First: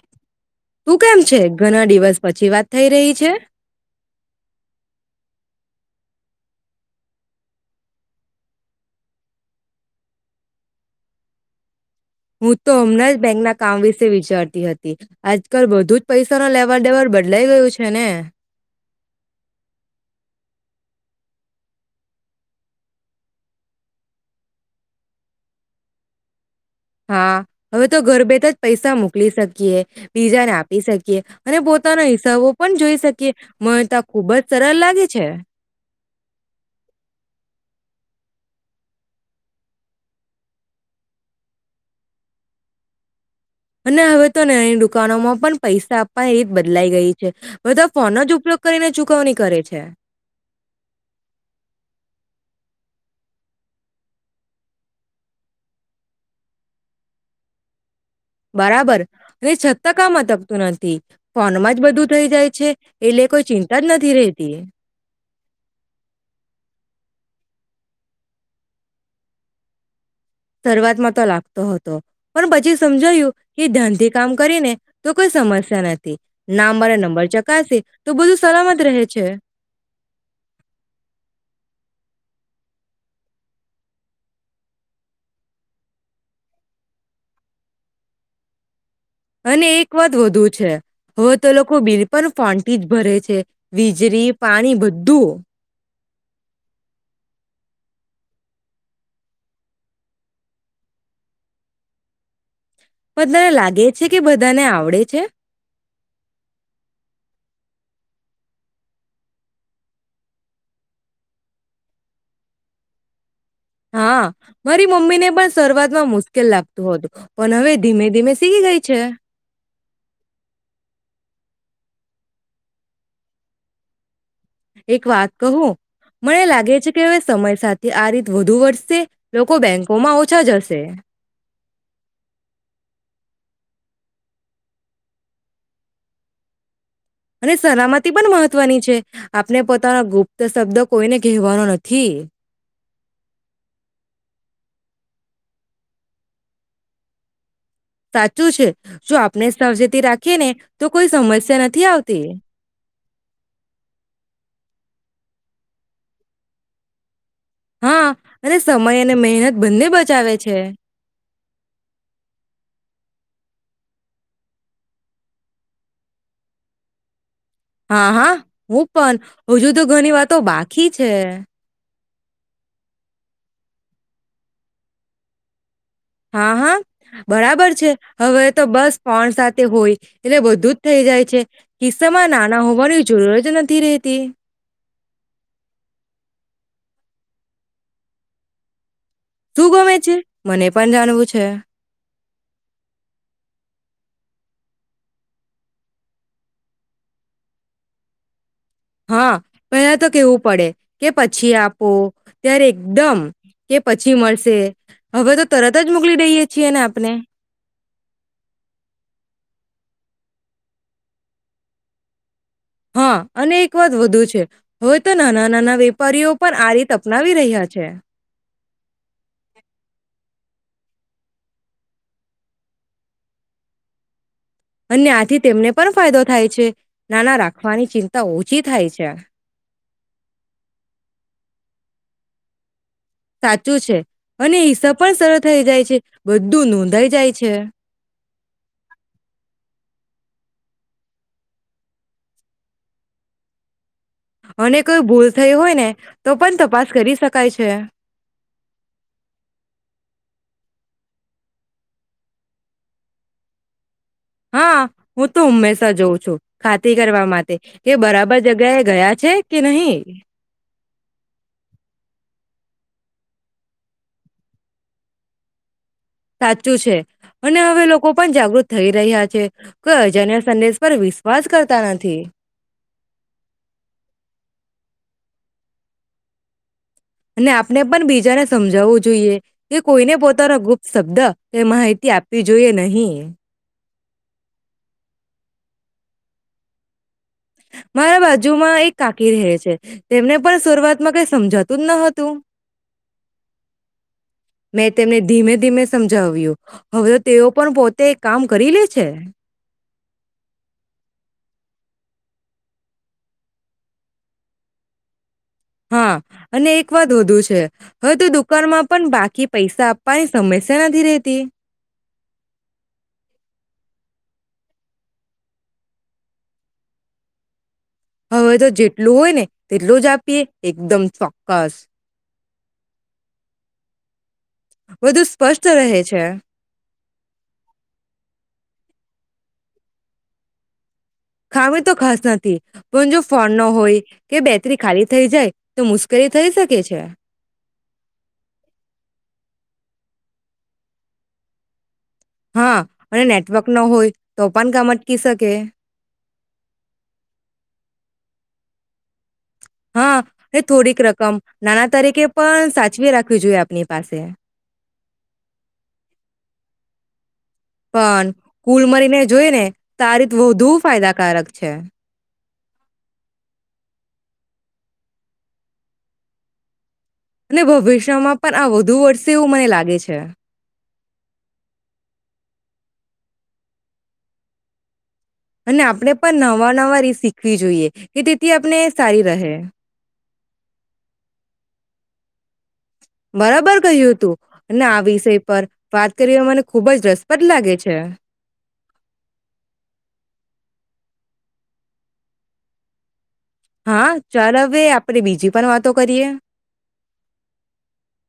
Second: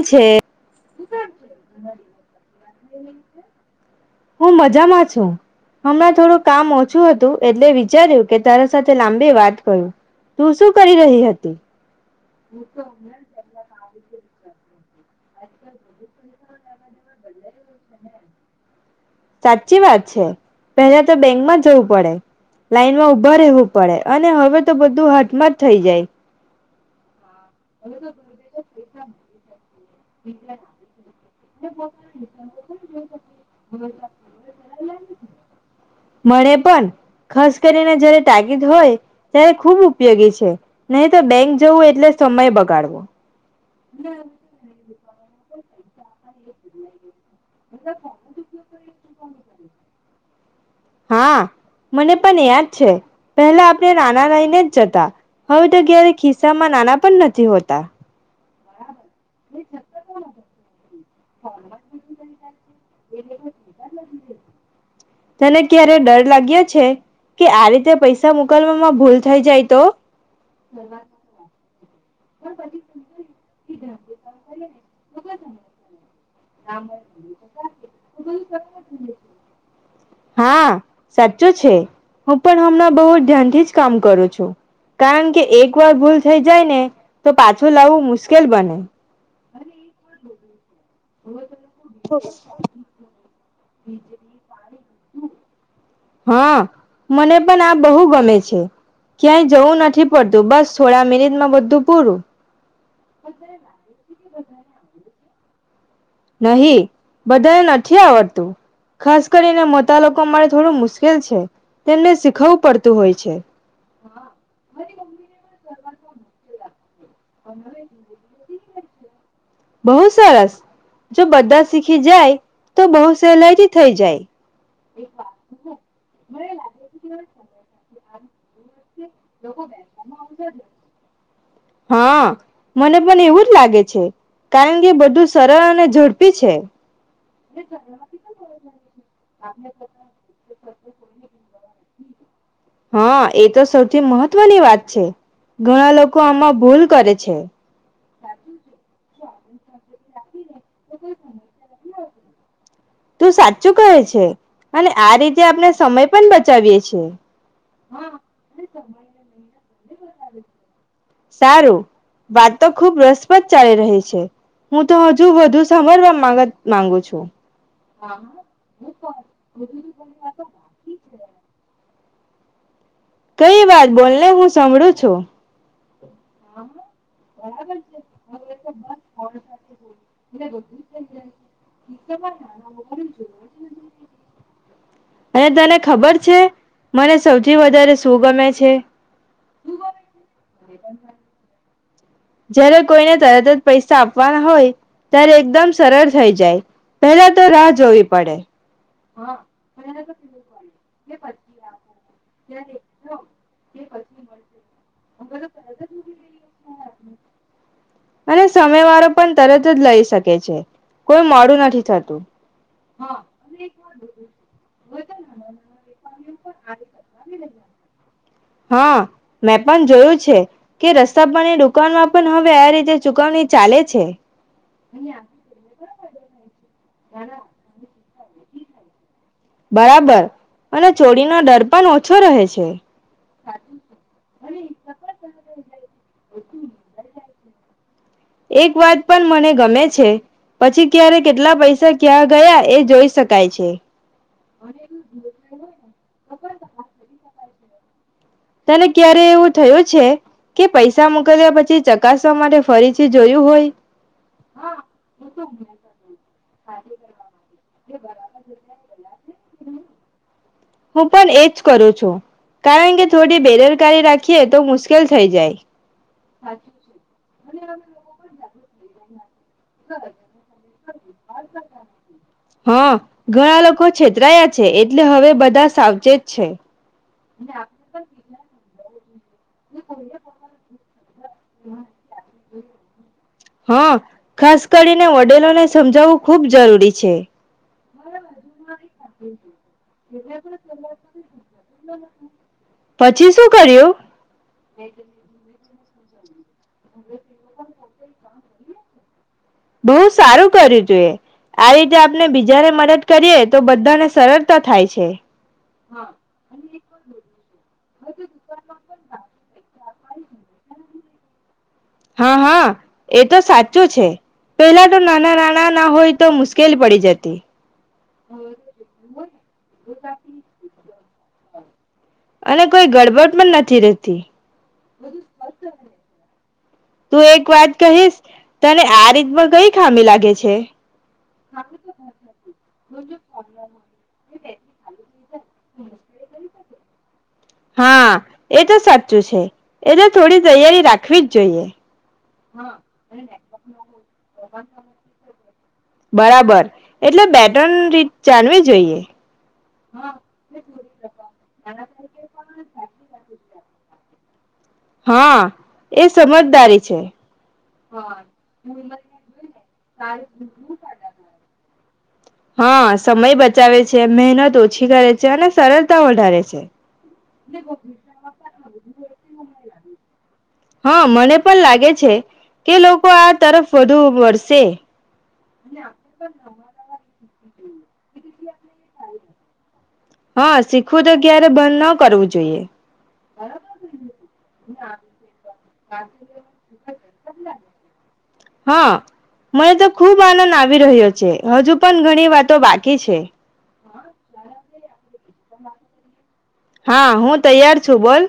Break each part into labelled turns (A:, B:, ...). A: છે
B: તું કેમ છે ઘણા દિવસ પછી વાત થઈ રહી છે.
A: હું મજામાં છું હમણાં થોડું કામ ઓછું હતું એટલે વિચાર્યું કે તારા સાથે લાંબી વાત કરું તું શું કરી રહી હતી.
B: હું તો હમણાં જ બેંકના કામ વિશે વિચારતી હતી. આજકાલ બધુ જ પૈસા ના લેવા દેવા બદલાઈ ગયું. છે ને.
A: સાચી વાત છે પહેલા તો બેંકમાં જવું પડે લાઈનમાં ઉભા રહેવું પડે અને હવે તો બધું હટમાંટ થઈ જાય.
B: હા હવે તો ઘર બેઠા જ પૈસા મોકલી શકીએ બીજાને આપી શકીએ અને પોતાના હિસાબો પણ જોઈ શકીએ મને તો ખુબ જ સરળ લાગે છે.
A: જ્યારે તાકીદ હોય ત્યારે ખુબ ઉપયોગી છે નહી તો બેંક જવું એટલે સમય બગાડવો.
B: અને હવે તો નાની દુકાનોમાં પણ પૈસા આપવા એ રીત બદલાઈ ગઈ. બધા ફોન જ ઉપયોગ કરીને ચુકવણી કરે છે.
A: હા મને પણ યાદ છે પહેલા આપણે નાના લઈને જ જતા હવે તો ક્યારે ખિસ્સામાં નાના પણ નથી હોતા.
B: બરાબર અને છતાં કમાં તકતું નથી. ફોનમાં જ બધું થઈ જાય છે એટલે કોઈ ચિંતા જ નથી.
A: તને ક્યારે ડર લાગ્યો છે કે આ રીતે પૈસા મોકલવામાં ભૂલ થઈ જાય તો.
B: સર્વાતમાં તો લાગતો હ પણ પછી સમજાયું એ ધ્યાનથી કામ કરીને તો કોઈ સમસ્યા નથી. ના મારે નંબર ચકાશે તો બધું સલામત રહે છે.
A: હા સાચું છે હું પણ હમણાં બહુ ધ્યાનથી જ કામ કરું છું કારણ કે એક વાર ભૂલ થઈ જાય ને તો પાછું લાવવું મુશ્કેલ બને.
B: અને એક વાત વધુ છે. હો તો લોકો બિલ પણ [unintelligible] જ ભરે છે. વીજળી પાણી બ. [unintelligible]
A: હા મને પણ આ બહુ ગમે છે ક્યાંય જવું નથી પડતું બસ થોડા મિનિટમાં બધું પૂરું.
B: પન તને ખરાબને લાગે છ. કે બધાને આવડે છે?
A: નહી બધાને નથી આવડતું ખાસ કરીને મોતા લોકો મારે થોડું મુશ્કેલ છે. તેમને શીખવું પડતું હોય છે.
B: હા મારી મમ્મીને પણ શરૂઆત માં મુશ્કેલ લાગ તો હતું પણ હવે ધીમે ધીમે સીકી ગઈ છે.
A: બહુ સરસ જો બધા શીખી જાય તો બહુ સહેલાઈથી થઈ જાય.
B: એક વાત કહું મને લાગે છે કે હવે સમય સાથે આ રીતે વધુ વડશે લોકો બેંકોમાં ઓછા જશે.
A: હા મને પણ એવું લાગે છે કારણ કે બધું સરળ અને ઝડપી છે.
B: અને સલામતી પણ મહત્વની છે. આપને પોતાનો ગુપ્ત શબ્દ કોઈને કહેવાનો ન થી.
A: હા એ તો સૌથી મહત્વની વાત છે ઘણા લોકો આમાં ભૂલ કરે છે.
B: સાચું છે જો આપણે સાવચેતી રાખીએ ને તો કોઈ સમસ્યા નથી આવતી.
A: તું સાચું કહે છે અને આ રીતે આપણે સમય પણ બચાવીએ છે.
B: હા અને સમય અને મહેનત બંને બચાવે છે.
A: સારું વાત તો ખુબ રસપ્રદ ચાલી રહી છે હું તો હજુ વધુ સમરવા માંગત માંગુ છું.
B: હા હા હું પણ હજુ તો ઘણી વાતો બાકી છે.
A: કઈ વાત બોલને હું સાભળું છું.
B: હા હા બરાબર છે હવે તો બસ કો ણ સાથે હોય એટલે બધું જ થઈ જાય છે કિસ્સામાં નાના હોવાની જરૂર જ નથી રહેતી
A: અને તને ખબર છે મને સૌથી વધારે શું ગમે છે?
B: શું ગમે છે? મને પણ જાણવું છે.
A: જયારે કોઈને તરત જ પૈસા આપવાના હોય ત્યારે એકદમ સરળ થઈ જાય પહેલા તો રાહ જોવી પડે.
B: હા પહેલા તો કેવું પડે કે પછી આપો ત્યારે એકદમ
A: અને સામો વાળો પણ તરત જ લઈ શકે છે. કોઈ મોડું નથી થતું.
B: હા અને એક વાત વધુ છે. હોય તો નાના નાના વેપારીઓ
A: હા મેં પણ જોયું. કે રસ્તા પરની દુકાનમાં પણ હવે આ રીતે ચુકવણી ચાલે છે.
B: અને આથી તેમને પણ ફાયદો થાય છે. ના ના રાખવાની છે. ચિંતા ઓછી થાય છે.
A: બરાબર અને ચોરીનો ડર પણ ઓછો રહે છે.
B: સાચું છે અને હિસાબ પણ સરળ થઇ જાય છે બધું નોંધાઈ જાય છે.
A: એક વાત પણ મને ગમે છે પછી ક્યારે કેટલા પૈસા ક્યાં ગયા એ જોઈ શકાય છે.
B: અને કોઈ ભૂલ થઈ હોય ને તો પણ તપાસ કરી શકાય છે. છે.
A: તને ક્યારે એવું થયું છે કે પૈસા મોકલ્યા પછી ચકાસવા માટે ફરીથી જોયું હોય.
B: હા હું તો હંમેશા જોઉં છું ખાતી કરવા માટે કે બરાબર જગ્યાએ ગયા છે કે નહી.
A: હું પણ એજ કરું છું કારણ કે થોડી બેદરકારી રાખીએ તો મુશ્કેલ થઈ જાય.
B: સાચું છે અને હવે લોકો પણ જાગૃત થઈ રહ્યા છે. કોઈ અજાણ્યા સંદેશ પર વિશ્વાસ કરતા નથી
A: હા ઘણા લોકો છેતરાયા છે. એટલે હવે બધા સાવચેત છે.
B: અને આપને પણ બીજાને સમજાવવું જોઈએ. તે કોઈને પોતાનો ગુપ્ત શબ્દ કે માહિતી આપવી જોઈએ નહી.
A: હા ખાસ કરીને વડેલોને સમજાવવું ખુબ જરૂરી છે.
B: હા. મારા બાજુમાં એક કાકી રહે છે તેમને પણ શરૂઆતમાં કઈ સમજાતું જ ન હતું
A: પછી શું કર્યું
B: મેં તેમને ધીમે ધીમે સમજાવ્યો. હવે તો તેઓ પણ પોતે કામ કરી લે છે. છે.
A: બહુ સારું કર્યું તુંએ, આ રીતે આપને બીજાને મદદ કરીએ તો બધાને સરળતા થાય છે.
B: હા અને એક વાત વધુ છે, હવે તો દુકાનમાં પણ બાકી પૈસા પાણી સમસ્યા નથી રતી.
A: હા, હા, એ તો સાચું છે, પેલા તો નાના નાના ના હોય, તો મુશ્કેલ પડી જતી.
B: હવે તો જેટલું હોય ને તેટલું જ આપીએ એકદમ ચોક્કસ.
A: અને કોઈ ગડબડ પણ નથી રેહતી.
B: વધુ સ્પષ્ટ રહે છે.
A: તું એક વાત કહીશ, તને આ રીતમાં કઈ ખામી લાગે છે?
B: ખામી તો ખાસ નથી, પણ જો ફોન ન હોય કે બેટરી ખાલી થઈ જાય, તો મુશ્કેલી થઈ શકે છે.
A: હા, એતો સાચું છે, એતો થોડી તૈયારી રાખવીજ જોઈએ.
B: હા અને નેટવર્ક ન હોય તો પણ કામ અટકી શકે
A: બરાબર એટલે બેટર્ન રીત જાણવી જોઈએ.
B: હા, એ થોડીક રકમ નાણા તરીકે પણ સાચવી રાખવી જોઈએ આપની પાસે
A: હાં, એ સમજદારી છે, [inaudible]
B: પણ કુલ મળીને જોઈ ને તો આ રીત વધુ ફાયદાકારક છે
A: હાં, સમય બચાવે છે, મહેનત ઓછી કરે છે અને સરળતા વધારે છે.
B: અને ભવિષ્યમાં પન આ વધુ વર્સે એવું મને લાગે છે.
A: હાં, મને પણ લાગે છે કે લોકો આ તરફ વધુ વરસે.
B: અને આપણે પણ નવા નવા રિસિક ખવી જોઈએ કે તેથી આપને સારી રહે.
A: હા, શીખવું તો ક્યારે બંધ ન કરવું જોઈએ.
B: બરાબર કહ્યું હતું અને આ વિષય પર વાત કરી ને મને ખુબ જ રસપ્રદ લાગે છે.
A: હા મને તો ખૂબ આનંદ આવી રહ્યો છે, હજુ પણ ઘણી વાતો બાકી છે.
B: હા, ચાલ અવે આપણેે બીજી પણ વાતો કરીએ.
A: હા, હું તૈયાર છું બોલ.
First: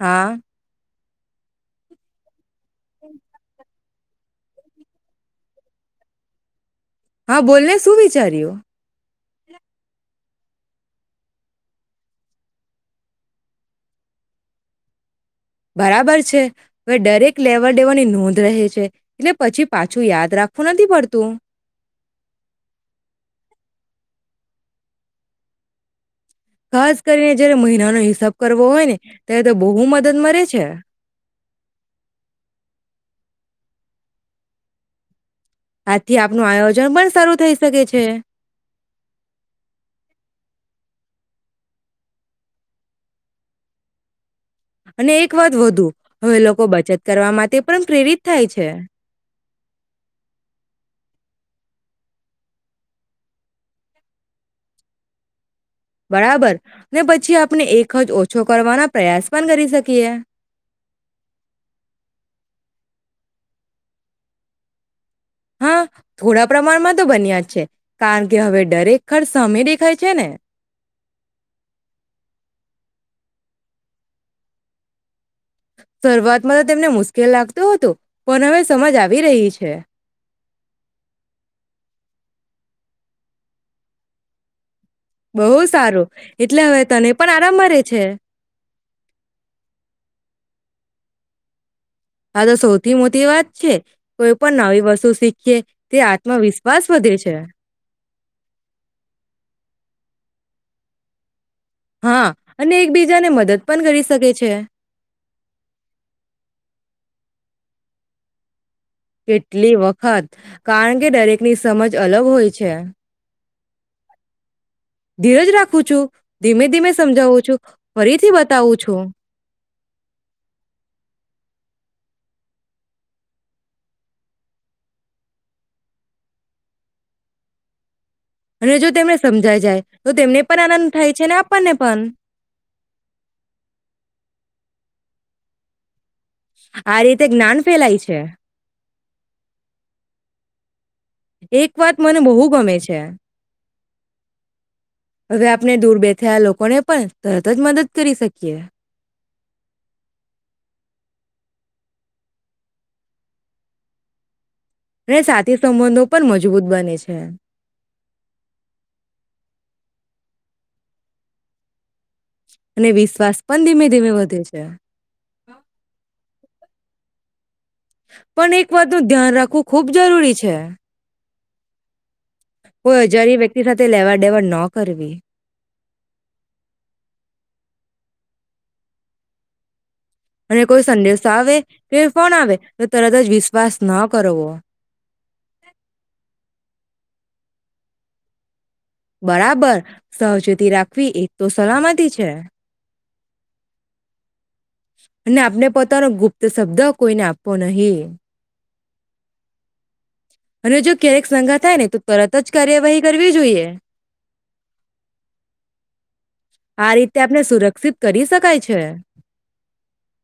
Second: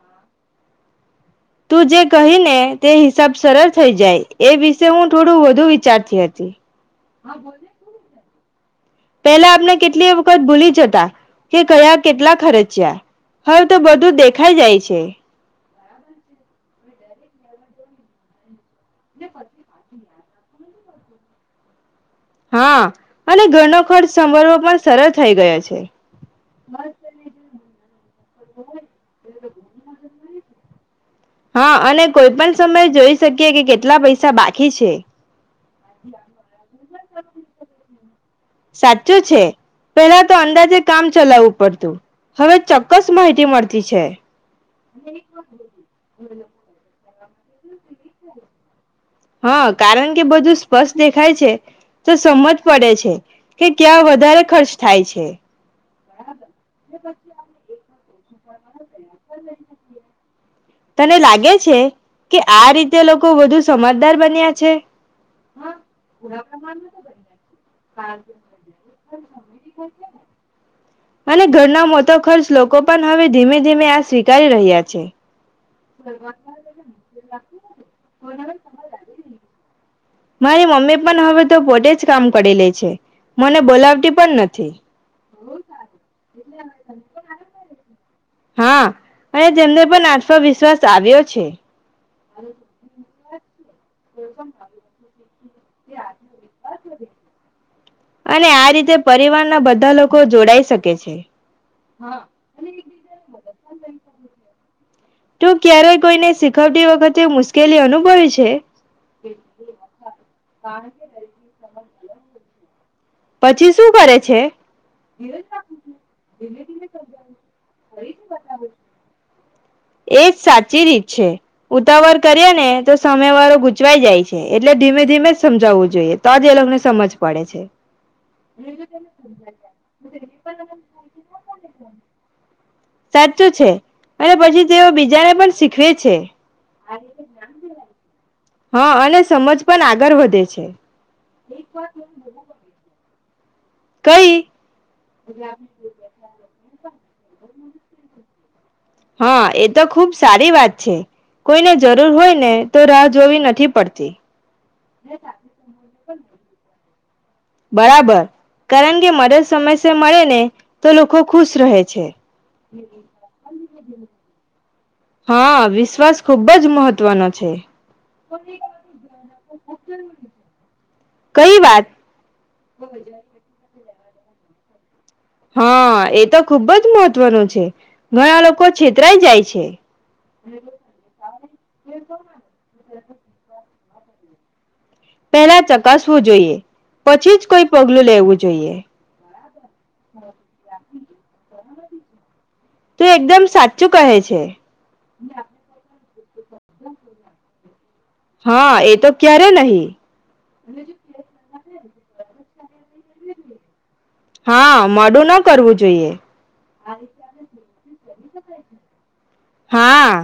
B: હા.
A: તું જે કહી ને તે હિસાબ સરલ થઈ જાય, એ વિશે હું થોડું વધુ વિચારતી હતી.
B: હા બોલને શું વિચાર્યું?
A: પેલા આપને કેટલી વખત ભૂલી જતા કે કયા કેટલા ખર્ચ્યા, હવે તો બધું દેખાઈ જાય છે.
B: બરાબર છે, વે ડરેક લેવર દેવડની નોંધ રહે છે. એટલે પછી પાછું યાદ રાખવુ નથી પડતું.
A: હા અને ઘરનો ખર્ચ સંભાળવો પણ સરળ થઇ ગયો છે.
B: ખાસ કરીને જયારે મહિનાનો હિસ સાબ કરવો હોય ને, ત્યારે તો બહુ મદદ મળે છે.
A: હા અને કોઈ પણ સમયે જોઈ શકીએ કે કેટલા પૈસા બાકી છે.
B: આજથી આપનું આયોજન પણ શરૂુ થઈ શકે છે.
A: સાચુ છે, પેલા તો અંદાજે કામ ચલાવવું પડતું, હવે ચોક્કસ માહિતી મળતી છે.
B: અને એક વાત વધુ હવે લોકો બચત કરવા માટે પણ પ્રેરિત થાય છે
A: હા, કારણ કે બધું સ્પષ્ટ દે ખાય છે, તો સમજ પડે છે કે ક્યાં વધારે ખર્ચ થાય છે.
B: બરાબર ને પછી આપને એક જ ઓછ છો કરવાના પ પ્રયાસ પન કરી શકીએ.
A: તને લાગે છે કે આ રીતે લોકો વધુ સમજદાર બન્યા છે.
B: હા થોડા પ્રમાણમાં તો બન્યા જ છે કારણ કે હવે દરેક ખર્ચ સામે દેખાય છે ને.
A: અને ઘરના મોટો ખર્ચ લોકો પણ હવે ધીમે ધીમે આ સ્વીકારી રહ્યા છે.
B: શરૂઆતમાં તો તેમને મુશ્કેલ લાગતું હતું પણ હવે સમજ આવી રહી છે.
A: મારી મમ્મી પણ હવે તો પોતે જ કામ કરી લે છે મને બોલાવતી પણ નથી.
B: બહું સારું એટલે હવે તને પણ આરામ મારે છે.
A: તો વિશ્વાસ આવ્યો છે.
B: હા તો સૌથી મોટી વાત છે કોઈ પણ નવી વસ્તુ શીખ. કે તે આત્મવિશ્વાસ વધે છે.
A: અને આ રીતે પરિવારના બધા લોકો જોડાઈ શકે છે.
B: હા અને એકબીજાને મદદ. પણ કરી શકે છે.
A: તું ક્યારેય કોઈને શીખવતી વખતે મુશ્કેલી અનુભવે છે.
B: કેટલી વખત. કારણ કે દરેકની સમજ અલગ હોય છે. [inaudible]
A: પછી શું કરે છે.
B: ધીરજ રાખું છું ધીમે ધીમે સમજાવું છું ફરીથી બતાવું છું.
A: એ જ સાચી રીત છે ઉતાવળ કરીએ ને તો સામે વાળો ગૂચવાઈ જાય છે એટલે ધીમે ધીમે જ સમજાવવું જોઈએ તો જ એ લોકોને સમજ પડે છે.
B: અને જો તેમને સમજાઈ જાય તો તેમને પણ આનંદ થાય છે ને આપણને પણ.
A: સાચું છે અને પછી તેઓ બીજાને પણ શીખવે છે.
B: આ રીતે જ્ઞાન ફેલાય છે.
A: હા, અને સમજ પણ આગળ વધે છે.
B: એક વાત મને બહુ ગમે છે
A: કઈ?
B: હવે આપણે દૂર બેઠેલા લોકોને પણ તરત જ મદદ કરી શકીએ.
A: હા, એ તો ખુબ સારી વાત છે. કોઈને જરૂર હોય ને તો રાહ જોવી નથી પડતી.
B: અને સાથી સંબંધો પણ મજબૂત બને છે. હ.
A: બરાબર કારણ કે મદદ સમયસર મળે ને તો લોકો ખુશ રહે છે.
B: અને વિશ્વાસ પણ ધીમે ધીમે વધે છે.
A: હા વિશ્વાસ ખુબ જ મહ તવ્ ના છે.
B: પણ એક વાતનું ધ્યાન રાખવું ખુબ જરૂરી છે.
A: કઈ વાત?
B: હો, જય્યારે વ્યક્તિ સાથે લેવા દેવાડ ન કરવી.
A: હા, એ તો ખુબ જ મહત્વનું છે. ઘણા લોકો છેતરાય જાય છે.
B: અને કોઈ સંદેશ આવે કે, ફોન આવે તો તરત જ વિશ્વાસ, ના કરવો.
A: પેલા ચકાસવું જોઈએ. પછી જ કોઈ પગલું લેવું જોઈએ.
B: બરાબર સાવચેતી રાખવી એજ તો સલામતી છે.
A: તું એકદમ સાચું કહે છે.
B: અને આપને પોતાનો ગુપ્ત શબ્દ કોઈને આપવો નહીં.
A: હા એ તો ક્યારે નહીં?
B: અને જો ક્યારેક સંગાત થાયને ત તરત જ કાર્યવાહી, કરવી જોઈએ
A: [inaudible] હા, મોડું ન કરવું જોઈએ.
B: આ રીતે [inaudible] કરી શકાય છે. [inaudible]
A: હા